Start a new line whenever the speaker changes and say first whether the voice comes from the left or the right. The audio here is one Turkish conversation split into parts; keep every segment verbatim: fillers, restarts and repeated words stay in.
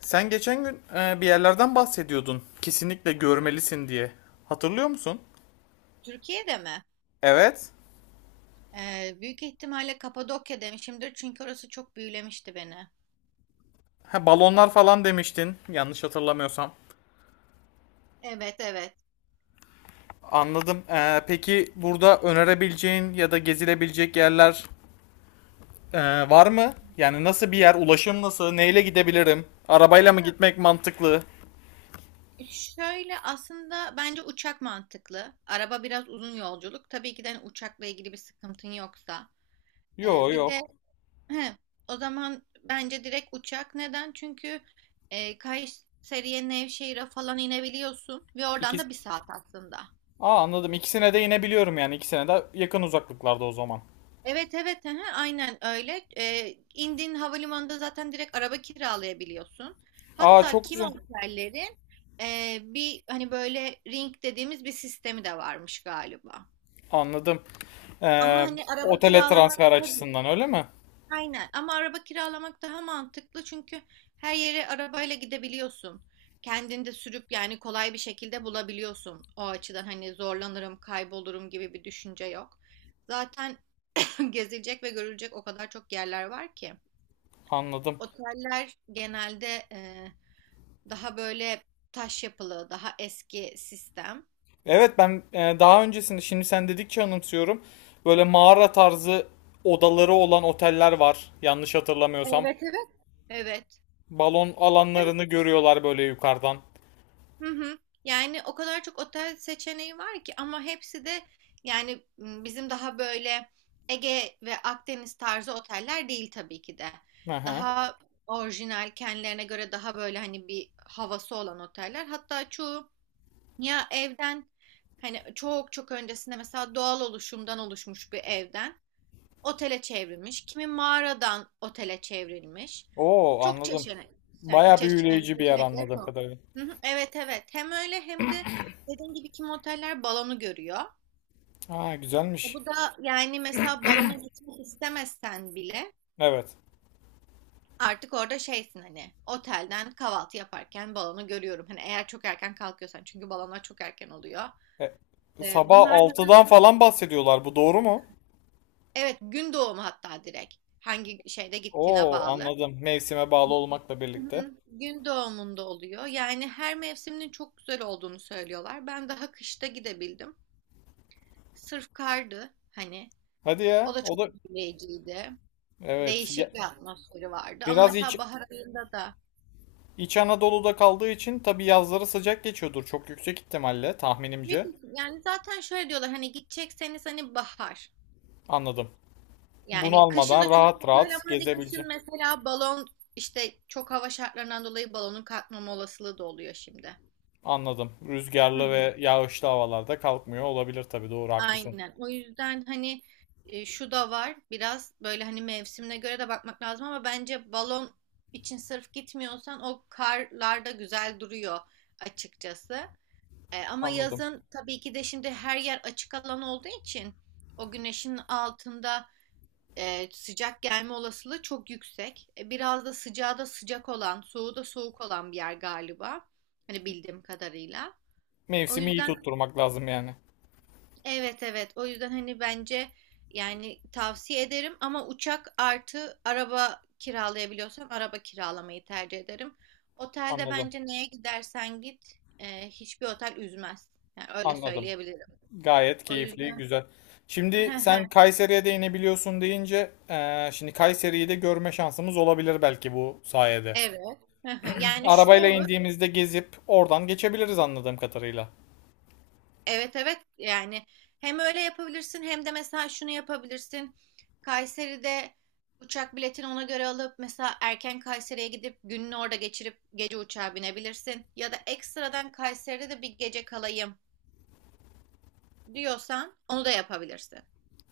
left: Sen geçen gün e, bir yerlerden bahsediyordun. Kesinlikle görmelisin diye. Hatırlıyor musun?
right: Türkiye'de mi?
left: Evet.
right: Ee, büyük ihtimalle Kapadokya demişimdir çünkü orası çok büyülemişti beni.
left: Ha, balonlar falan demiştin. Yanlış hatırlamıyorsam.
right: Evet evet.
left: Anladım. E, peki burada önerebileceğin ya da gezilebilecek yerler e, var mı? Yani nasıl bir yer? Ulaşım nasıl? Neyle gidebilirim? Arabayla
right: Ha,
left: mı gitmek mantıklı?
right: Şöyle aslında bence uçak mantıklı. Araba biraz uzun yolculuk. Tabii ki de hani uçakla ilgili bir sıkıntın yoksa.
left: Yo
right: Ee, bir de
left: yok.
right: he, o zaman bence direkt uçak. Neden? Çünkü e, Kayseri'ye, Nevşehir'e falan inebiliyorsun ve oradan da
left: İkisi...
right: bir saat aslında.
left: Aa anladım. İkisine de inebiliyorum yani. İkisine de yakın uzaklıklarda o zaman.
right: Evet evet aha, aynen öyle. Ee, indiğin havalimanında zaten direkt araba kiralayabiliyorsun.
left: Aa
right: Hatta
left: çok
right: kimi
left: güzel.
right: otellerin e, bir hani böyle ring dediğimiz bir sistemi de varmış galiba.
left: Anladım.
right: Ama
left: Ee,
right: hani araba
left: Otele
right: kiralamak
left: transfer
right: daha
left: açısından öyle mi?
right: Aynen ama araba kiralamak daha mantıklı çünkü her yere arabayla gidebiliyorsun. Kendin de sürüp yani kolay bir şekilde bulabiliyorsun. O açıdan hani zorlanırım, kaybolurum gibi bir düşünce yok. Zaten gezilecek ve görülecek o kadar çok yerler var ki.
left: Anladım.
right: Oteller genelde e, daha böyle taş yapılı, daha eski sistem.
left: Evet ben e, daha öncesinde şimdi sen dedikçe anımsıyorum. Böyle mağara tarzı odaları olan oteller var. Yanlış hatırlamıyorsam.
right: Evet evet. Evet.
left: Balon alanlarını görüyorlar böyle yukarıdan.
right: Hı hı. Yani o kadar çok otel seçeneği var ki ama hepsi de yani m, bizim daha böyle Ege ve Akdeniz tarzı oteller değil tabii ki de.
left: Hı hı.
right: Daha orijinal kendilerine göre daha böyle hani bir havası olan oteller. Hatta çoğu Ya evden hani çok çok öncesinde mesela doğal oluşumdan oluşmuş bir evden otele çevrilmiş. Kimi mağaradan otele çevrilmiş.
left: Oo
right: Çok
left: anladım.
right: çeşitli. Yani
left: Baya
right: çeş- e,
left: büyüleyici bir yer
right: seçenekleri
left: anladığım
right: çok.
left: kadarıyla.
right: Hı hı, evet evet. Hem öyle hem de dediğim gibi kimi oteller balonu görüyor.
left: Ha
right: E
left: güzelmiş.
right: bu da yani mesela balona gitmek istemezsen bile
left: Evet.
right: artık orada şeysin hani otelden kahvaltı yaparken balonu görüyorum. Hani eğer çok erken kalkıyorsan çünkü balonlar çok erken oluyor.
left: E,
right: E,
left: Sabah
right: bunlar da
left: altıdan falan bahsediyorlar. Bu doğru mu?
right: Evet, gün doğumu hatta direkt. Hangi şeyde gittiğine
left: Oo
right: bağlı.
left: anladım. Mevsime bağlı olmakla
right: Hı
left: birlikte.
right: hı. Gün doğumunda oluyor. Yani her mevsiminin çok güzel olduğunu söylüyorlar. Ben daha kışta gidebildim. Sırf kardı hani.
left: Hadi
right: O
left: ya.
right: da
left: O
right: çok
left: da
right: etkileyiciydi.
left: Evet. ya-
right: Değişik bir atmosferi vardı. Ama
left: Biraz iç,
right: mesela bahar ayında da
left: İç Anadolu'da kaldığı için tabii yazları sıcak geçiyordur çok yüksek ihtimalle
right: büyük
left: tahminimce.
right: ihtim- yani zaten şöyle diyorlar hani gidecekseniz hani bahar.
left: Anladım. Bunu
right: Yani kışın
left: almadan
right: da çok
left: rahat
right: güzel ama
left: rahat
right: hani kışın
left: gezebileceğim.
right: mesela balon işte çok hava şartlarından dolayı balonun kalkmama olasılığı da oluyor şimdi.
left: Anladım.
right: Hı
left: Rüzgarlı
right: hı.
left: ve yağışlı havalarda kalkmıyor olabilir tabii doğru haklısın.
right: Aynen. O yüzden hani e, şu da var. Biraz böyle hani mevsimine göre de bakmak lazım ama bence balon için sırf gitmiyorsan o karlarda güzel duruyor açıkçası. E, ama
left: Anladım.
right: yazın tabii ki de şimdi her yer açık alan olduğu için o güneşin altında e, sıcak gelme olasılığı çok yüksek. E, biraz da sıcağı da sıcak olan, soğuğu da soğuk olan bir yer galiba. Hani bildiğim kadarıyla. O
left: Mevsimi iyi
right: yüzden
left: tutturmak lazım yani.
right: evet evet o yüzden hani bence yani tavsiye ederim ama uçak artı araba kiralayabiliyorsam araba kiralamayı tercih ederim. Otelde
left: Anladım.
right: bence neye gidersen git e, hiçbir otel üzmez. Yani öyle
left: Anladım.
right: söyleyebilirim.
left: Gayet
right: O
left: keyifli,
right: yüzden
left: güzel. Şimdi sen Kayseri'ye de inebiliyorsun deyince eee, şimdi Kayseri'yi de görme şansımız olabilir belki bu sayede.
right: evet yani şu
left: Arabayla
right: olur
left: indiğimizde gezip oradan geçebiliriz anladığım kadarıyla.
right: evet evet yani hem öyle yapabilirsin hem de mesela şunu yapabilirsin. Kayseri'de uçak biletini ona göre alıp mesela erken Kayseri'ye gidip gününü orada geçirip gece uçağa binebilirsin. Ya da ekstradan Kayseri'de de bir gece kalayım diyorsan onu da yapabilirsin.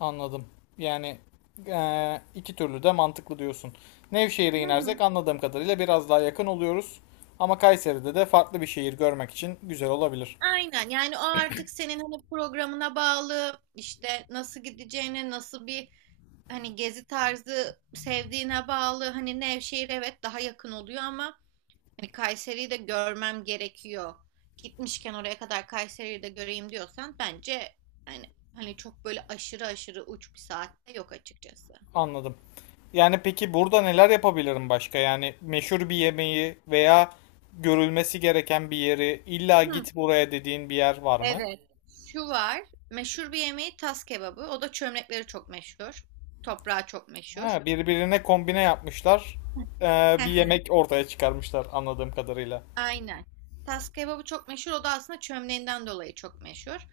left: Anladım. Yani eee, iki türlü de mantıklı diyorsun. Nevşehir'e
right: Hı
left: inersek
right: hı.
left: anladığım kadarıyla biraz daha yakın oluyoruz. Ama Kayseri'de de farklı bir şehir görmek için güzel olabilir.
right: Aynen yani o artık senin hani programına bağlı işte nasıl gideceğine nasıl bir hani gezi tarzı sevdiğine bağlı hani Nevşehir evet daha yakın oluyor ama hani Kayseri'yi de görmem gerekiyor. Gitmişken oraya kadar Kayseri'yi de göreyim diyorsan bence hani hani çok böyle aşırı aşırı uç bir saatte yok açıkçası.
left: Anladım. Yani peki burada neler yapabilirim başka? Yani meşhur bir yemeği veya görülmesi gereken bir yeri, illa
right: Hı,
left: git buraya dediğin bir yer var mı?
right: evet. Şu var. Meşhur bir yemeği tas kebabı. O da çömlekleri çok meşhur. Toprağı çok meşhur.
left: Ha, birbirine kombine yapmışlar. Ee, bir yemek ortaya çıkarmışlar anladığım kadarıyla.
right: Aynen. Tas kebabı çok meşhur. O da aslında çömleğinden dolayı çok meşhur.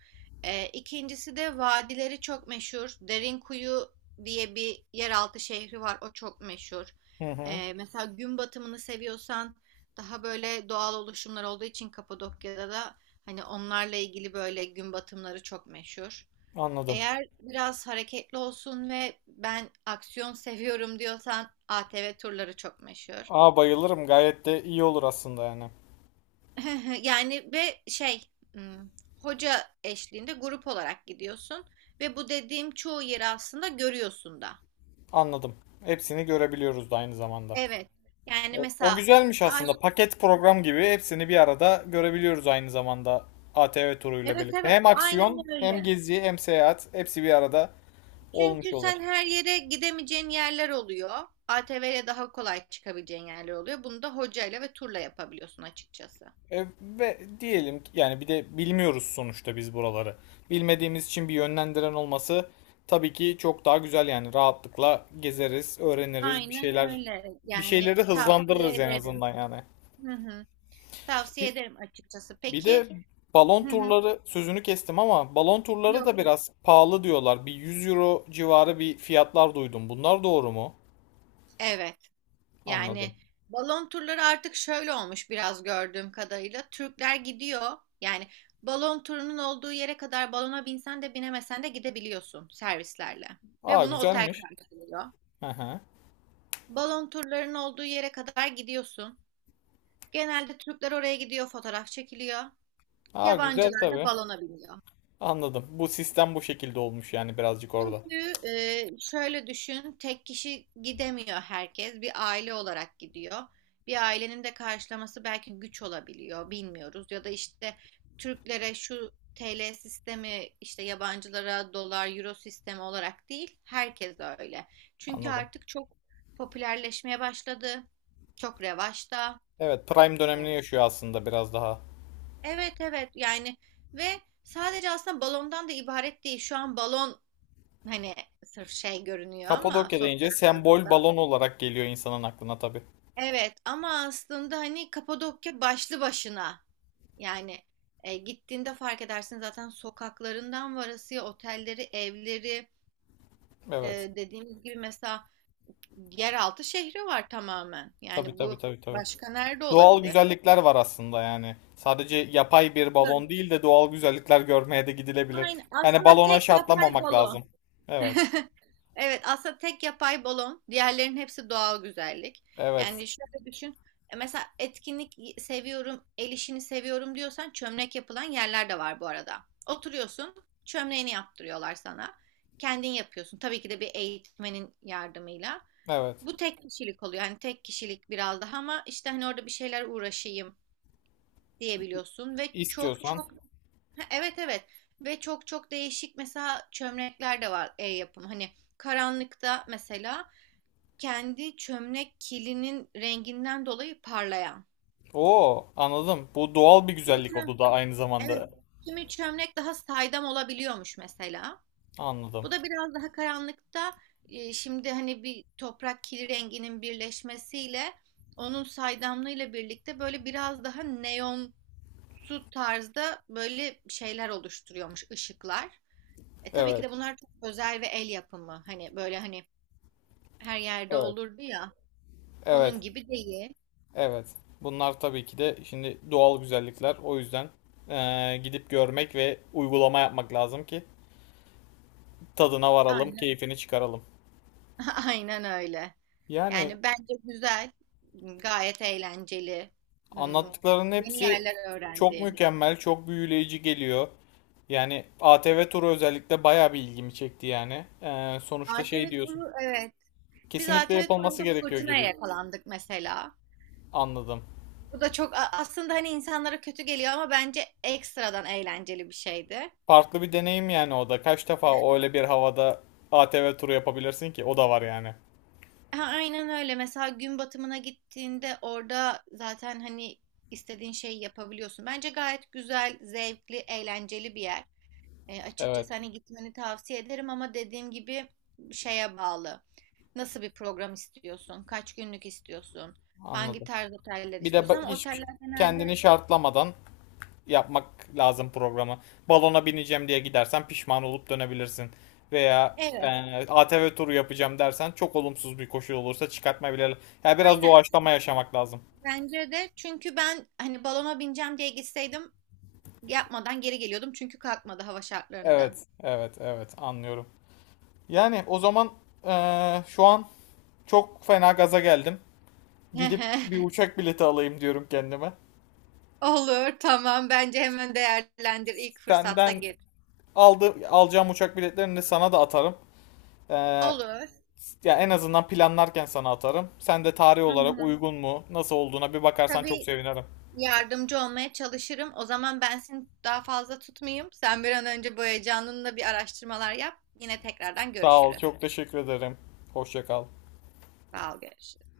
right: Ee, ikincisi de vadileri çok meşhur. Derinkuyu diye bir yeraltı şehri var. O çok meşhur.
left: Hı hı,
right: Ee, mesela gün batımını seviyorsan daha böyle doğal oluşumlar olduğu için Kapadokya'da da hani onlarla ilgili böyle gün batımları çok meşhur.
left: anladım.
right: Eğer biraz hareketli olsun ve ben aksiyon seviyorum diyorsan A T V turları çok meşhur.
left: Aa bayılırım. Gayet de iyi olur aslında yani.
right: Yani ve şey hmm, hoca eşliğinde grup olarak gidiyorsun ve bu dediğim çoğu yeri aslında görüyorsun da.
left: Anladım. Hepsini görebiliyoruz da aynı zamanda.
right: Evet.
left: E,
right: Yani
left: O
right: mesela
left: güzelmiş
right: ay,
left: aslında. Paket program gibi hepsini bir arada görebiliyoruz aynı zamanda A T V turuyla
right: evet
left: birlikte.
right: evet
left: Hem
right: aynen
left: aksiyon, hem
right: öyle.
left: gezi, hem seyahat hepsi bir arada olmuş
right: Çünkü
left: oluyor.
right: sen her yere gidemeyeceğin yerler oluyor. A T V'ye daha kolay çıkabileceğin yerler oluyor. Bunu da hocayla ve turla yapabiliyorsun açıkçası.
left: E, ve diyelim ki yani bir de bilmiyoruz sonuçta biz buraları. Bilmediğimiz için bir yönlendiren olması tabii ki çok daha güzel yani rahatlıkla gezeriz, öğreniriz, bir
right: Aynen
left: şeyler
right: öyle.
left: bir
right: Yani
left: şeyleri
right: tavsiye
left: hızlandırırız en
right: ederim.
left: azından yani.
right: Hı hı. Tavsiye
left: Bir,
right: ederim açıkçası.
left: bir de
right: Peki.
left: balon
right: Hı hı.
left: turları sözünü kestim ama balon turları da
right: Yok yok.
left: biraz pahalı diyorlar. Bir yüz euro civarı bir fiyatlar duydum. Bunlar doğru mu?
right: Evet. Yani
left: Anladım.
right: balon turları artık şöyle olmuş biraz gördüğüm kadarıyla. Türkler gidiyor. Yani balon turunun olduğu yere kadar balona binsen de binemesen de gidebiliyorsun servislerle. Ve
left: Aa
right: bunu otel
left: güzelmiş.
right: karşılıyor.
left: Hı hı.
right: Balon turlarının olduğu yere kadar gidiyorsun. Genelde Türkler oraya gidiyor, fotoğraf çekiliyor.
left: Aa güzel
right: Yabancılar da
left: tabii.
right: balona biniyor.
left: Anladım. Bu sistem bu şekilde olmuş yani birazcık orada.
right: Çünkü e, şöyle düşün, tek kişi gidemiyor herkes. Bir aile olarak gidiyor. Bir ailenin de karşılaması belki güç olabiliyor, bilmiyoruz. Ya da işte Türklere şu T L sistemi, işte yabancılara dolar, euro sistemi olarak değil, herkes öyle. Çünkü
left: Anladım.
right: artık çok popülerleşmeye başladı. Çok revaçta.
left: Evet, Prime dönemini yaşıyor aslında biraz daha.
right: Evet evet yani ve sadece aslında balondan da ibaret değil. Şu an balon hani sırf şey görünüyor ama
left: Kapadokya deyince
right: sosyal
left: sembol
right: medyada.
left: balon olarak geliyor insanın aklına tabii.
right: Evet ama aslında hani Kapadokya başlı başına. Yani e, gittiğinde fark edersin zaten sokaklarından varasıya otelleri, evleri e,
left: Evet.
right: dediğimiz gibi mesela yeraltı şehri var tamamen.
left: Tabii
right: Yani
left: tabii
right: bu
left: tabii tabii.
right: başka nerede
left: Doğal
right: olabilir?
left: güzellikler var aslında yani. Sadece yapay bir balon
right: Evet.
left: değil de doğal güzellikler görmeye de gidilebilir.
right: Aynen.
left: Yani
right: Aslında
left: balona
right: tek yapay
left: şartlamamak lazım.
right: balon.
left: Evet.
right: Evet, aslında tek yapay balon, diğerlerinin hepsi doğal güzellik.
left: Evet.
right: Yani şöyle düşün, e, mesela etkinlik seviyorum, el işini seviyorum diyorsan çömlek yapılan yerler de var bu arada. Oturuyorsun, çömleğini yaptırıyorlar sana. Kendin yapıyorsun. Tabii ki de bir eğitmenin yardımıyla.
left: Evet.
right: Bu tek kişilik oluyor. Yani tek kişilik biraz daha ama işte hani orada bir şeyler uğraşayım diyebiliyorsun ve çok
left: İstiyorsan.
right: çok ha, evet evet ve çok çok değişik mesela çömlekler de var el yapım hani karanlıkta mesela kendi çömlek kilinin renginden dolayı parlayan.
left: Oo, anladım. Bu doğal bir
right: Kimi
left: güzellik
right: çö-
left: o da aynı
right: evet.
left: zamanda.
right: Kimi çömlek daha saydam olabiliyormuş mesela.
left: Anladım.
right: Bu da biraz daha karanlıkta e, şimdi hani bir toprak kili renginin birleşmesiyle onun saydamlığıyla birlikte böyle biraz daha neon su tarzda böyle şeyler oluşturuyormuş ışıklar. E tabii ki
left: Evet.
right: de bunlar çok özel ve el yapımı. Hani böyle hani her yerde
left: Evet.
right: olurdu ya.
left: Evet.
right: Onun gibi değil.
left: Evet. Bunlar tabii ki de şimdi doğal güzellikler. O yüzden eee, gidip görmek ve uygulama yapmak lazım ki tadına varalım,
right: Aynen.
left: keyfini çıkaralım.
right: Aynen öyle.
left: Yani
right: Yani bence güzel, gayet eğlenceli. Hmm,
left: anlattıklarının
right: yeni
left: hepsi
right: yerler
left: çok
right: öğrendin.
left: mükemmel, çok büyüleyici geliyor. Yani A T V turu özellikle bayağı bir ilgimi çekti yani. Eee, sonuçta şey
right: A T V
left: diyorsun.
right: turu evet. Biz
left: Kesinlikle
right: A T V
left: yapılması
right: turunda
left: gerekiyor
right: fırtınaya
left: gibi
right: yakalandık mesela.
left: anladım.
right: Bu da çok a- aslında hani insanlara kötü geliyor ama bence ekstradan eğlenceli bir şeydi.
left: Farklı bir deneyim yani o da. Kaç defa öyle bir havada A T V turu yapabilirsin ki? O da var yani.
right: Ha, aynen öyle. Mesela gün batımına gittiğinde orada zaten hani istediğin şeyi yapabiliyorsun. Bence gayet güzel, zevkli, eğlenceli bir yer. E,
left: Evet,
right: açıkçası hani gitmeni tavsiye ederim ama dediğim gibi şeye bağlı. Nasıl bir program istiyorsun? Kaç günlük istiyorsun? Hangi
left: anladım.
right: tarz oteller
left: Bir de
right: istiyorsun?
left: ba-
right: Ama
left: hiç
right: oteller
left: kendini
right: genelde
left: şartlamadan yapmak lazım programı. Balona bineceğim diye gidersen pişman olup dönebilirsin. Veya e,
right: evet,
left: A T V turu yapacağım dersen çok olumsuz bir koşul olursa çıkartma bile. Yani biraz
right: aynen.
left: doğaçlama yaşamak lazım.
right: Bence de çünkü ben hani balona bineceğim diye gitseydim yapmadan geri geliyordum çünkü kalkmadı hava şartlarından.
left: Evet, evet, evet anlıyorum. Yani o zaman e, şu an çok fena gaza geldim. Gidip bir uçak bileti alayım diyorum kendime.
right: Olur, tamam. Bence hemen değerlendir ilk fırsatta
left: Senden
right: git.
left: aldı, alacağım uçak biletlerini sana da atarım. Ee,
right: Olur.
left: Ya en azından planlarken sana atarım. Sen de tarih
right: Hı
left: olarak
right: hı.
left: uygun mu, nasıl olduğuna bir bakarsan çok
right: Tabii
left: sevinirim.
right: yardımcı olmaya çalışırım. O zaman ben seni daha fazla tutmayayım. Sen bir an önce bu heyecanınla bir araştırmalar yap. Yine tekrardan
left: Sağ ol,
right: görüşürüz.
left: çok teşekkür ederim. Hoşça kal.
right: Sağ ol, görüşürüz.